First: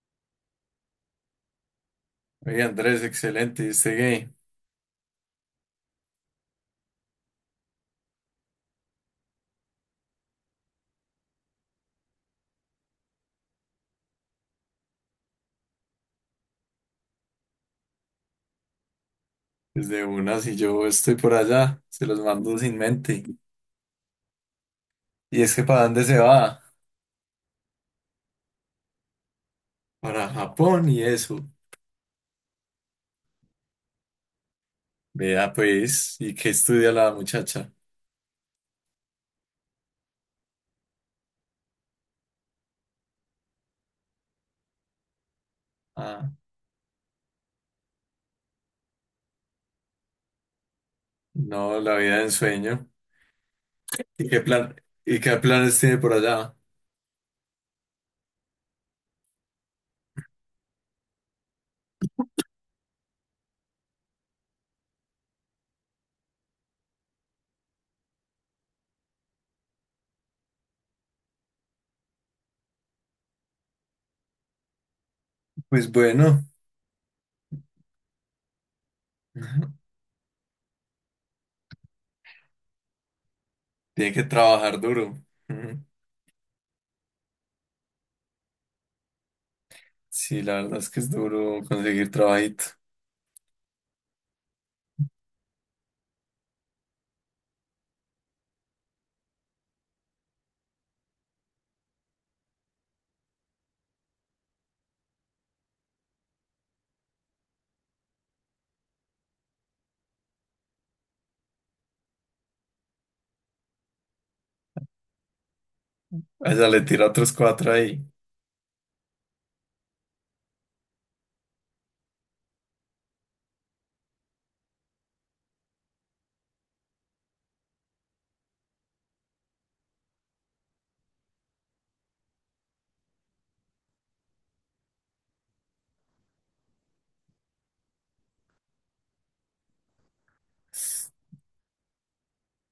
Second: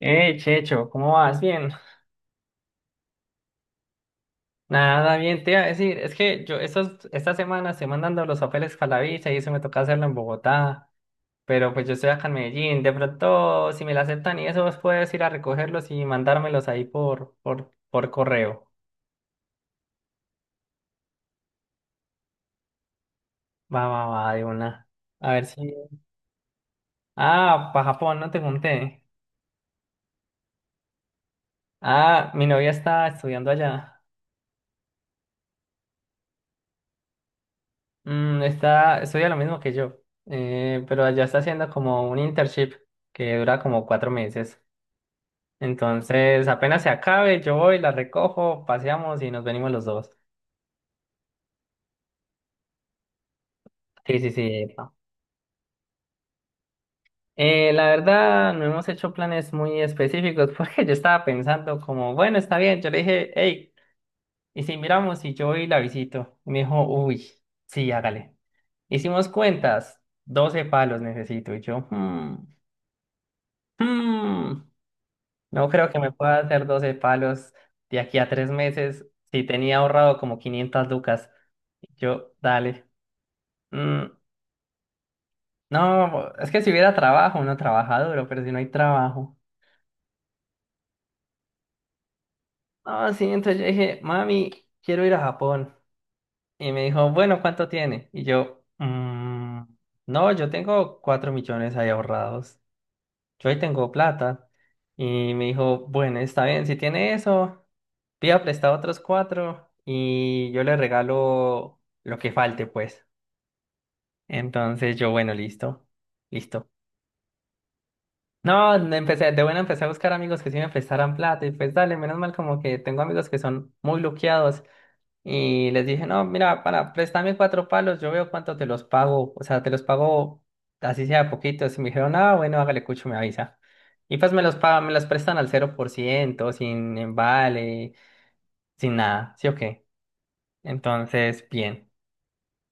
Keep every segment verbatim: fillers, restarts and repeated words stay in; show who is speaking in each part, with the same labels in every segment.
Speaker 1: Eh, Checho, ¿cómo vas? Bien.
Speaker 2: Oye, Andrés, excelente, este gay.
Speaker 1: Nada, bien, te iba a decir, es que yo estas esta semana estoy mandando los papeles para la visa y eso me toca hacerlo en Bogotá, pero pues yo estoy acá en Medellín, de pronto si me la aceptan y eso vos puedes ir a recogerlos y mandármelos ahí por, por, por correo.
Speaker 2: Desde una, si yo estoy por allá, se los mando sin mente.
Speaker 1: Va, va, va, de una. A
Speaker 2: Y
Speaker 1: ver
Speaker 2: es que
Speaker 1: si...
Speaker 2: ¿para dónde se va?
Speaker 1: Ah, para Japón, no te conté.
Speaker 2: Para Japón y eso.
Speaker 1: Ah, mi novia está estudiando allá.
Speaker 2: Vea, pues, ¿y qué estudia la muchacha?
Speaker 1: Mm, está, estudia lo mismo que yo, eh, pero allá está haciendo como un internship que dura como cuatro meses.
Speaker 2: Ah,
Speaker 1: Entonces, apenas se acabe, yo voy, la recojo, paseamos y nos venimos los dos.
Speaker 2: no, la vida de ensueño.
Speaker 1: Sí,
Speaker 2: ¿Y
Speaker 1: sí,
Speaker 2: qué
Speaker 1: sí.
Speaker 2: plan,
Speaker 1: Epa.
Speaker 2: y qué planes tiene por allá?
Speaker 1: Eh, la verdad, no hemos hecho planes muy específicos porque yo estaba pensando como, bueno, está bien. Yo le dije, hey, ¿y si miramos y yo voy y la visito? Y me dijo, uy, sí, hágale. Hicimos cuentas, doce palos necesito. Y yo, "Hmm, hmm, no creo
Speaker 2: Pues
Speaker 1: que me pueda
Speaker 2: bueno,
Speaker 1: hacer doce palos de aquí a tres meses si tenía ahorrado como quinientas lucas. Y yo, dale. hmm,
Speaker 2: tiene que trabajar duro. Ujú.
Speaker 1: No, es que si hubiera trabajo, uno trabaja duro, pero si no hay trabajo.
Speaker 2: Sí, la verdad es que es duro conseguir trabajito.
Speaker 1: No, sí, entonces yo dije, mami, quiero ir a Japón. Y me dijo, bueno, ¿cuánto tiene? Y yo, "Mm, no, yo tengo cuatro millones ahí ahorrados. Yo ahí tengo plata. Y me dijo, bueno, está bien, si tiene eso, pida prestado otros cuatro y yo le regalo lo que falte, pues. Entonces yo, bueno, listo, listo.
Speaker 2: Allá le tira otros cuatro ahí.
Speaker 1: No, no empecé, de buena empecé a buscar amigos que sí me prestaran plata y pues dale, menos mal como que tengo amigos que son muy luqueados y les dije, no, mira, para prestarme cuatro palos, yo veo cuánto te los pago, o sea, te los pago así sea poquito, y me dijeron, ah, bueno, hágale cucho, me avisa. Y pues me los pagan, me los prestan al cero por ciento sin embale, sin nada, ¿sí o qué? Entonces, bien.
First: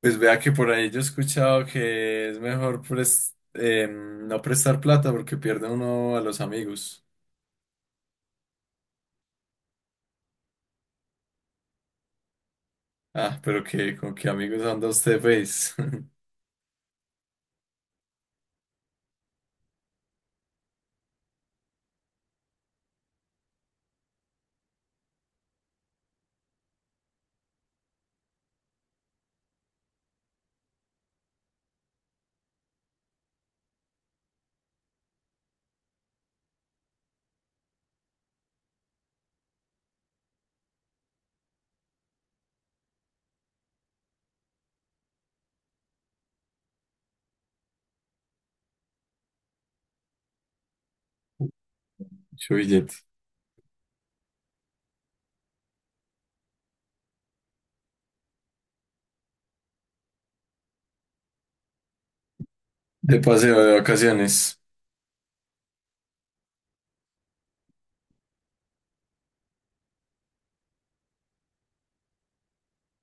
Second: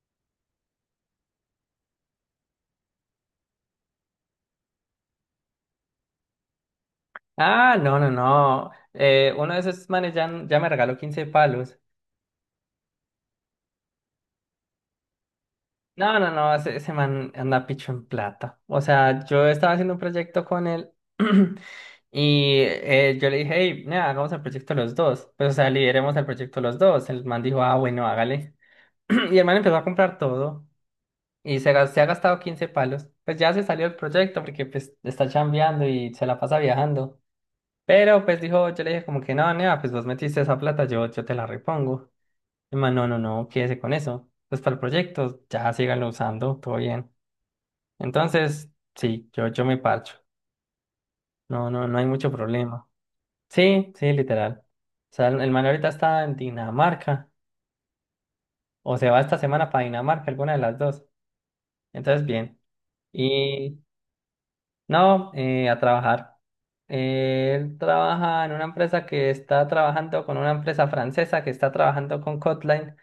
Speaker 2: Pues vea que por ahí yo he escuchado que es mejor pres- em, no prestar plata porque pierde uno a los amigos.
Speaker 1: Ah, no, no, no, eh, uno de esos manes ya, ya me regaló quince palos.
Speaker 2: Ah, pero que con qué amigos anda usted, pues.
Speaker 1: No, no, no, ese, ese man anda picho en plata. O sea, yo estaba haciendo un proyecto con él y eh, yo le dije, hey, nada, hagamos el proyecto los dos. Pues, o sea, lideremos el proyecto los dos. El man dijo, ah, bueno, hágale. Y el man empezó a comprar todo y se, gas- se ha gastado quince palos. Pues ya se salió del proyecto porque pues está chambeando y se la pasa viajando. Pero pues dijo, yo le dije como que no, nea, pues vos metiste esa plata, yo, yo te la repongo. El man, no, no, no, quédese con eso. Pues para el proyecto, ya síganlo usando, todo bien. Entonces, sí, yo, yo me parcho. No, no, no hay mucho
Speaker 2: Mucho
Speaker 1: problema.
Speaker 2: billete.
Speaker 1: Sí, sí, literal. O sea, el man ahorita está en Dinamarca. O se va esta semana para Dinamarca, alguna de las dos. Entonces, bien.
Speaker 2: De paseo de
Speaker 1: Y
Speaker 2: vacaciones.
Speaker 1: no, eh, a trabajar. Él trabaja en una empresa que está trabajando con una empresa francesa que está trabajando con Kotline,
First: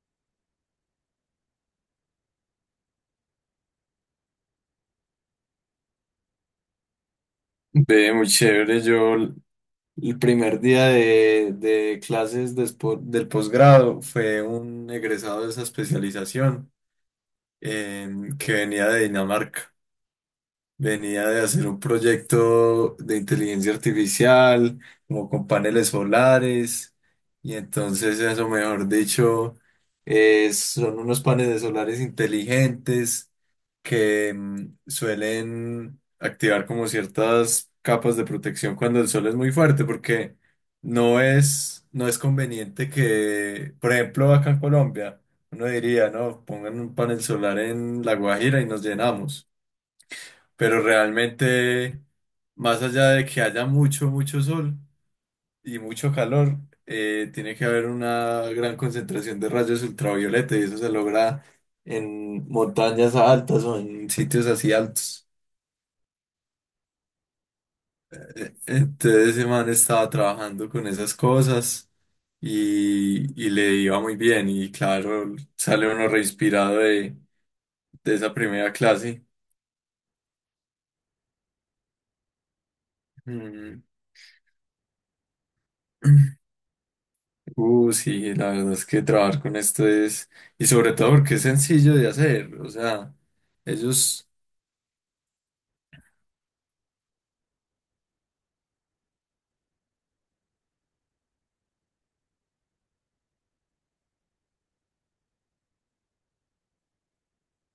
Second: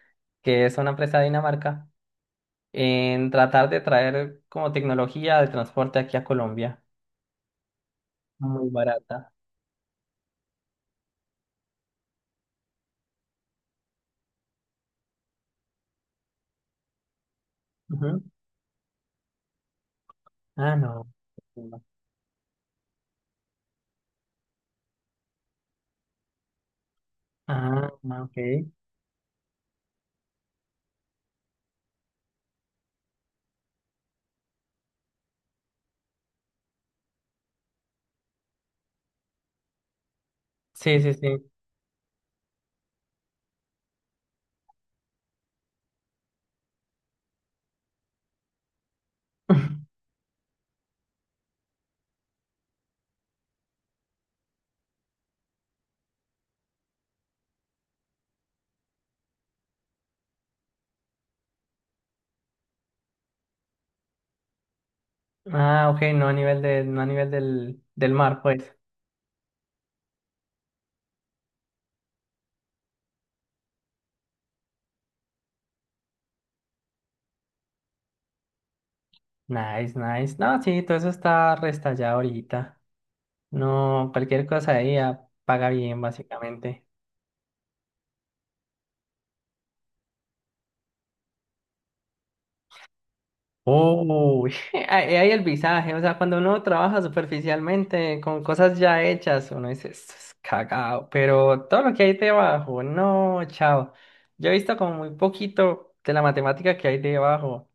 Speaker 1: que es una empresa de Dinamarca, en tratar de traer como tecnología de transporte aquí a Colombia.
Speaker 2: Ve, muy
Speaker 1: Muy
Speaker 2: chévere. Yo
Speaker 1: barata.
Speaker 2: l- el primer día de, de clases despo- del posgrado fue un egresado de esa especialización
Speaker 1: Ujú.
Speaker 2: em, que venía de Dinamarca.
Speaker 1: Ah, no.
Speaker 2: Venía de hacer un proyecto de inteligencia artificial, como con paneles solares, y
Speaker 1: Ah,
Speaker 2: entonces
Speaker 1: ah, ok.
Speaker 2: eso, mejor dicho, es- son unos paneles solares inteligentes que mm, suelen activar como ciertas capas de protección cuando el sol es muy fuerte, porque
Speaker 1: Sí, sí,
Speaker 2: no
Speaker 1: sí.
Speaker 2: es, no es conveniente que, por ejemplo, acá en Colombia, uno diría, no, pongan un panel solar en La Guajira y nos llenamos, pero realmente, más allá de que haya mucho, mucho sol y mucho calor, eh, tiene que haber una gran concentración de rayos ultravioleta y eso se logra en montañas altas o en sitios así altos.
Speaker 1: Ah, ok, no a nivel de, no a nivel del, del mar,
Speaker 2: E-
Speaker 1: pues.
Speaker 2: Entonces ese man estaba trabajando con esas cosas y, y le iba muy bien y claro, sale uno reinspirado de, de esa primera clase.
Speaker 1: Nice, nice. No, sí, todo eso está restallado ahorita.
Speaker 2: Mm.
Speaker 1: No, cualquier cosa ahí ah, paga bien, básicamente.
Speaker 2: Uh, sí, la verdad es que trabajar con esto es, y sobre todo porque es sencillo de hacer, o sea, ellos,
Speaker 1: Oh, ahí hay el visaje. O sea, cuando uno trabaja superficialmente con cosas ya hechas, uno dice, esto es cagado. Pero todo lo que hay debajo, no, chao. Yo he visto como muy poquito de la matemática que hay debajo.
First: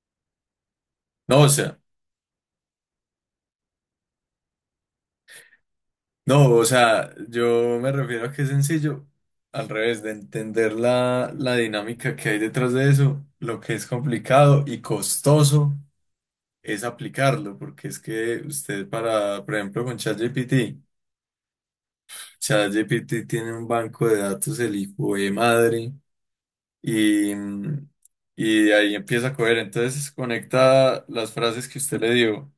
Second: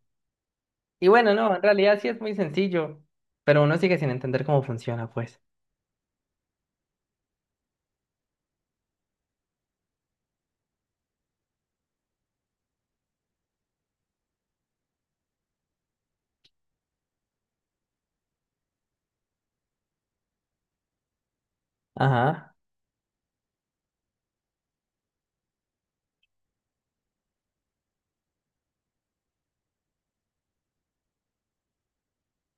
Speaker 1: Y bueno,
Speaker 2: no, o
Speaker 1: no, en
Speaker 2: sea,
Speaker 1: realidad sí es muy sencillo, pero uno sigue sin entender cómo funciona, pues.
Speaker 2: no, o sea, yo me refiero a que es sencillo, al revés, de entender la, la dinámica que hay detrás de eso, lo que es complicado y costoso es aplicarlo, porque es que usted para, por ejemplo, con ChatGPT,
Speaker 1: Ajá,
Speaker 2: ChatGPT tiene un banco de datos, el hijo de madre y, y ahí empieza a coger. Entonces conecta las frases que usted le dio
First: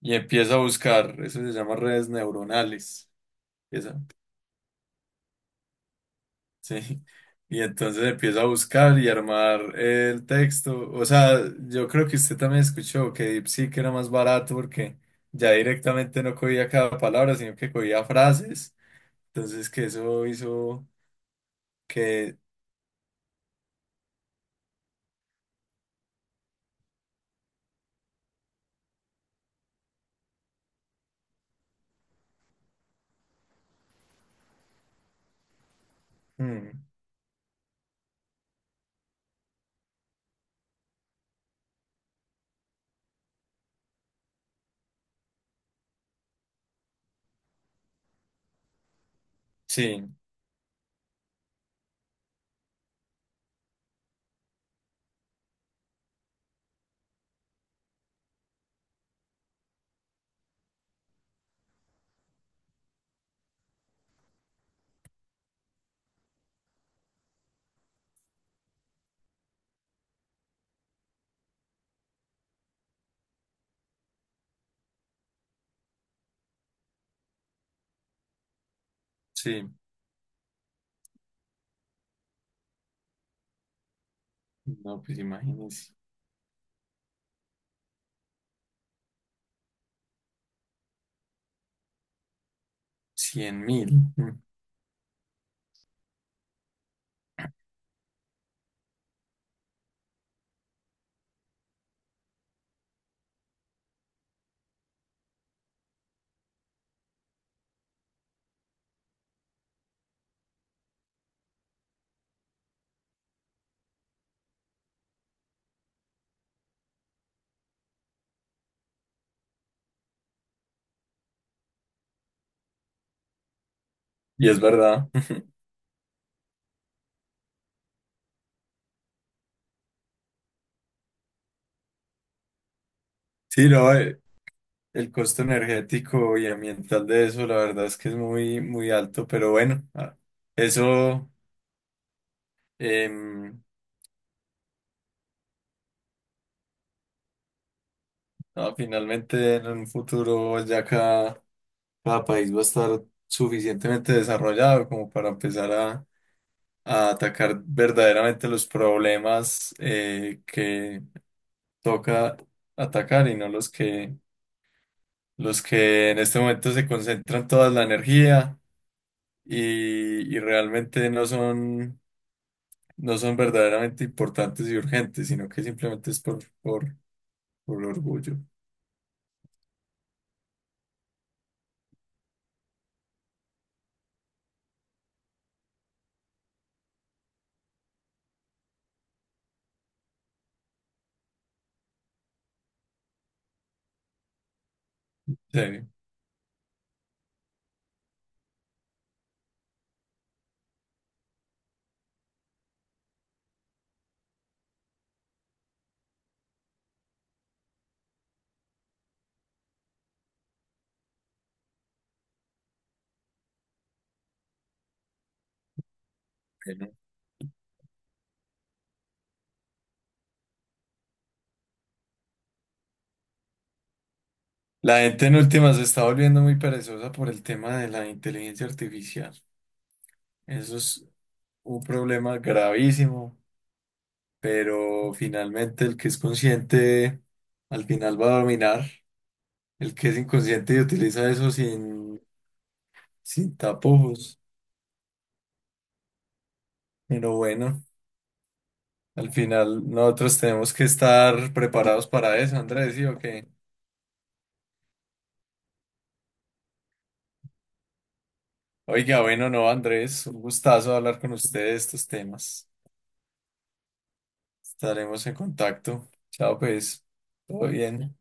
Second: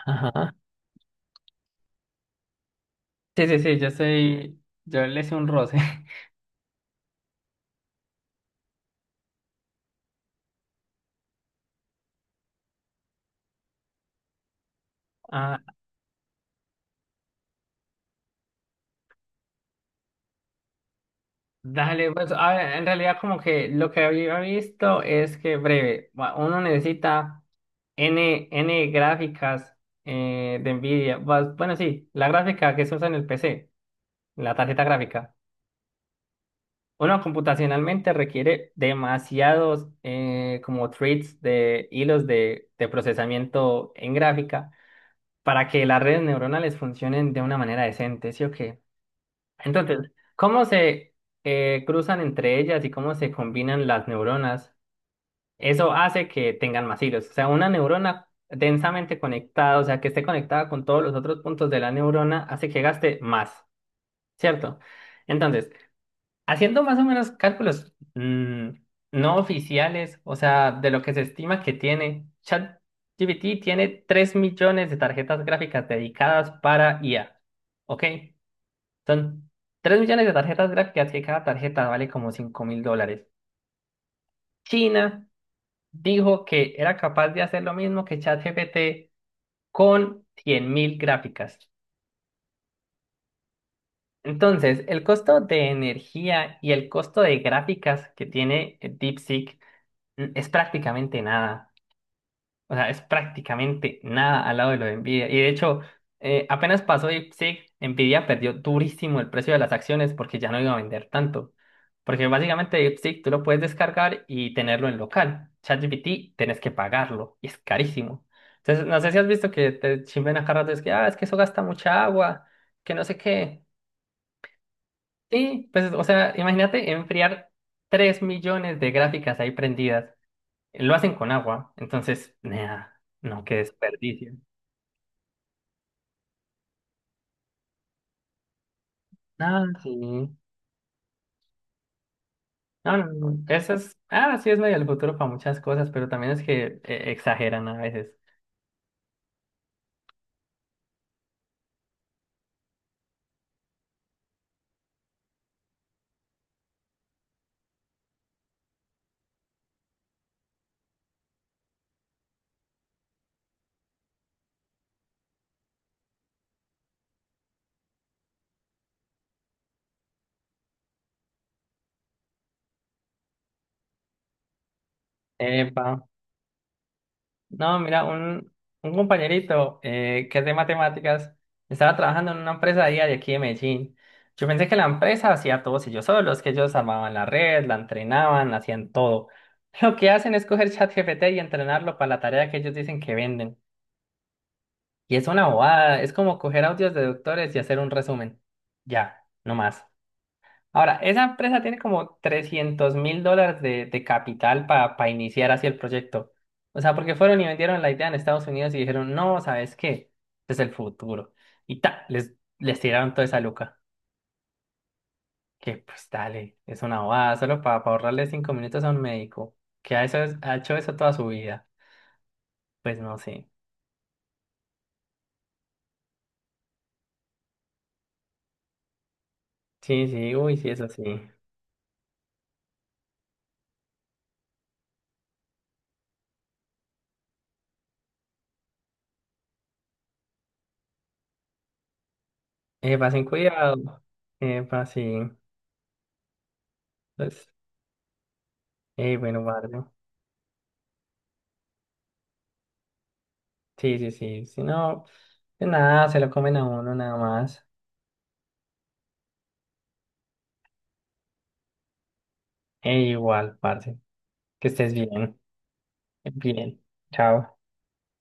Speaker 2: y
Speaker 1: ajá.
Speaker 2: empieza a buscar. Eso se llama redes neuronales.
Speaker 1: Sí, sí, sí, yo
Speaker 2: Esa,
Speaker 1: soy, yo le hice un roce.
Speaker 2: sí. Y entonces empieza a buscar y armar el texto. O sea, yo creo que usted también escuchó que DeepSeek era más barato porque ya
Speaker 1: Ah,
Speaker 2: directamente no cogía cada palabra, sino que cogía frases. Entonces que eso hizo
Speaker 1: dale, pues,
Speaker 2: que...
Speaker 1: a ver, en realidad como que lo que había visto es que breve, va, uno necesita N, N gráficas eh, de NVIDIA. Vas- Bueno, sí, la gráfica que se usa en el P C, la tarjeta gráfica.
Speaker 2: Mm,
Speaker 1: Uno computacionalmente requiere demasiados eh, como threads de hilos de, de procesamiento en gráfica para que las redes neuronales funcionen de una manera decente, ¿sí o qué? Entonces,
Speaker 2: sí,
Speaker 1: ¿cómo se eh, cruzan entre ellas y cómo se combinan las neuronas? Eso hace que tengan más hilos. O sea, una neurona densamente conectada, o sea, que esté conectada con todos los otros puntos de la neurona, hace que gaste más, ¿cierto? Entonces, haciendo más o menos cálculos mm, no oficiales, o sea, de lo que se estima que tiene, ChatGPT tiene tres millones de tarjetas gráficas dedicadas para I A. ¿Ok? Son
Speaker 2: sí.
Speaker 1: tres millones de tarjetas gráficas que cada tarjeta vale como cinco mil dólares.
Speaker 2: No, pues
Speaker 1: China
Speaker 2: imagínese.
Speaker 1: dijo que era capaz de hacer lo mismo que ChatGPT con cien mil gráficas.
Speaker 2: Cien mil. Mm.
Speaker 1: Entonces, el costo de energía y el costo de gráficas que tiene eh, DeepSeek es prácticamente nada. O sea, es prácticamente nada al lado de lo de Nvidia. Y de hecho, eh, apenas pasó DeepSeek sí, Nvidia perdió durísimo el precio de las acciones porque ya no iba a vender tanto. Porque básicamente DeepSeek tú lo puedes descargar y tenerlo en local. ChatGPT tenés que pagarlo y es carísimo. Entonces, no sé si has visto que te chimben a cada rato, es que, ah, es que eso gasta mucha agua, que no sé qué.
Speaker 2: Y es verdad.
Speaker 1: Sí, pues, o sea, imagínate enfriar tres millones de gráficas ahí prendidas. Lo hacen con agua, entonces, nea, no, qué
Speaker 2: Sí, no, eh,
Speaker 1: desperdicio.
Speaker 2: el costo energético y ambiental de eso, la verdad es que es muy, muy alto, pero
Speaker 1: Ah,
Speaker 2: bueno,
Speaker 1: sí.
Speaker 2: ah, eso
Speaker 1: No, no, no.
Speaker 2: em,
Speaker 1: Eso es, ah, sí es medio el futuro para muchas cosas, pero también es que eh, exageran a veces.
Speaker 2: no, finalmente en un futuro ya cada, cada país va a estar suficientemente desarrollado como para empezar a, a atacar verdaderamente los problemas eh, que toca atacar y no los que, los que en este momento se concentran toda la energía. Y, y realmente no son, no son verdaderamente importantes y urgentes, sino que
Speaker 1: Epa.
Speaker 2: simplemente es por, por,
Speaker 1: No,
Speaker 2: por
Speaker 1: mira,
Speaker 2: orgullo.
Speaker 1: un, un compañerito eh, que es de matemáticas estaba trabajando en una empresa día de aquí de Medellín. Yo pensé que la empresa hacía todos ellos solos, que ellos armaban la red, la entrenaban, hacían todo. Lo que hacen es coger ChatGPT y entrenarlo para la tarea que ellos dicen que venden. Y es una
Speaker 2: Sí,
Speaker 1: bobada, es como coger audios de doctores y hacer un resumen. Ya, no más. Ahora, esa empresa tiene como trescientos mil dólares de, de capital para iniciar así el proyecto. O sea, porque fueron y vendieron la idea en Estados Unidos y dijeron, no, ¿sabes qué? Este es el futuro. Y ta, les, les tiraron toda esa luca. Que pues dale, es
Speaker 2: bueno.
Speaker 1: una bobada, solo para ahorrarle cinco minutos a un médico, que ha, eso, ha hecho eso toda su vida. Pues no sé.
Speaker 2: La gente en últimas se está volviendo muy perezosa por el tema de la inteligencia artificial.
Speaker 1: Sí, sí, uy, sí,
Speaker 2: Eso
Speaker 1: eso sí.
Speaker 2: es un problema gravísimo, pero finalmente el que es consciente al final va a dominar. El que es inconsciente y utiliza eso sin,
Speaker 1: Epa, sin
Speaker 2: sin
Speaker 1: cuidado.
Speaker 2: tapujos.
Speaker 1: Epa, sí.
Speaker 2: Pero
Speaker 1: Entonces,
Speaker 2: bueno.
Speaker 1: eh,
Speaker 2: Al
Speaker 1: bueno,
Speaker 2: final,
Speaker 1: guardo.
Speaker 2: nosotros tenemos que estar preparados para eso, Andrés, ¿sí o qué?
Speaker 1: Sí, sí, sí. Si no, de nada, se lo comen a uno nada más.
Speaker 2: Oiga, bueno, no, Andrés, un gustazo hablar con ustedes de estos temas.
Speaker 1: Eh, igual, parce. Que estés
Speaker 2: Estaremos en
Speaker 1: bien.
Speaker 2: contacto. Chao,
Speaker 1: Bien.
Speaker 2: pues.
Speaker 1: Chao.
Speaker 2: Todo bien.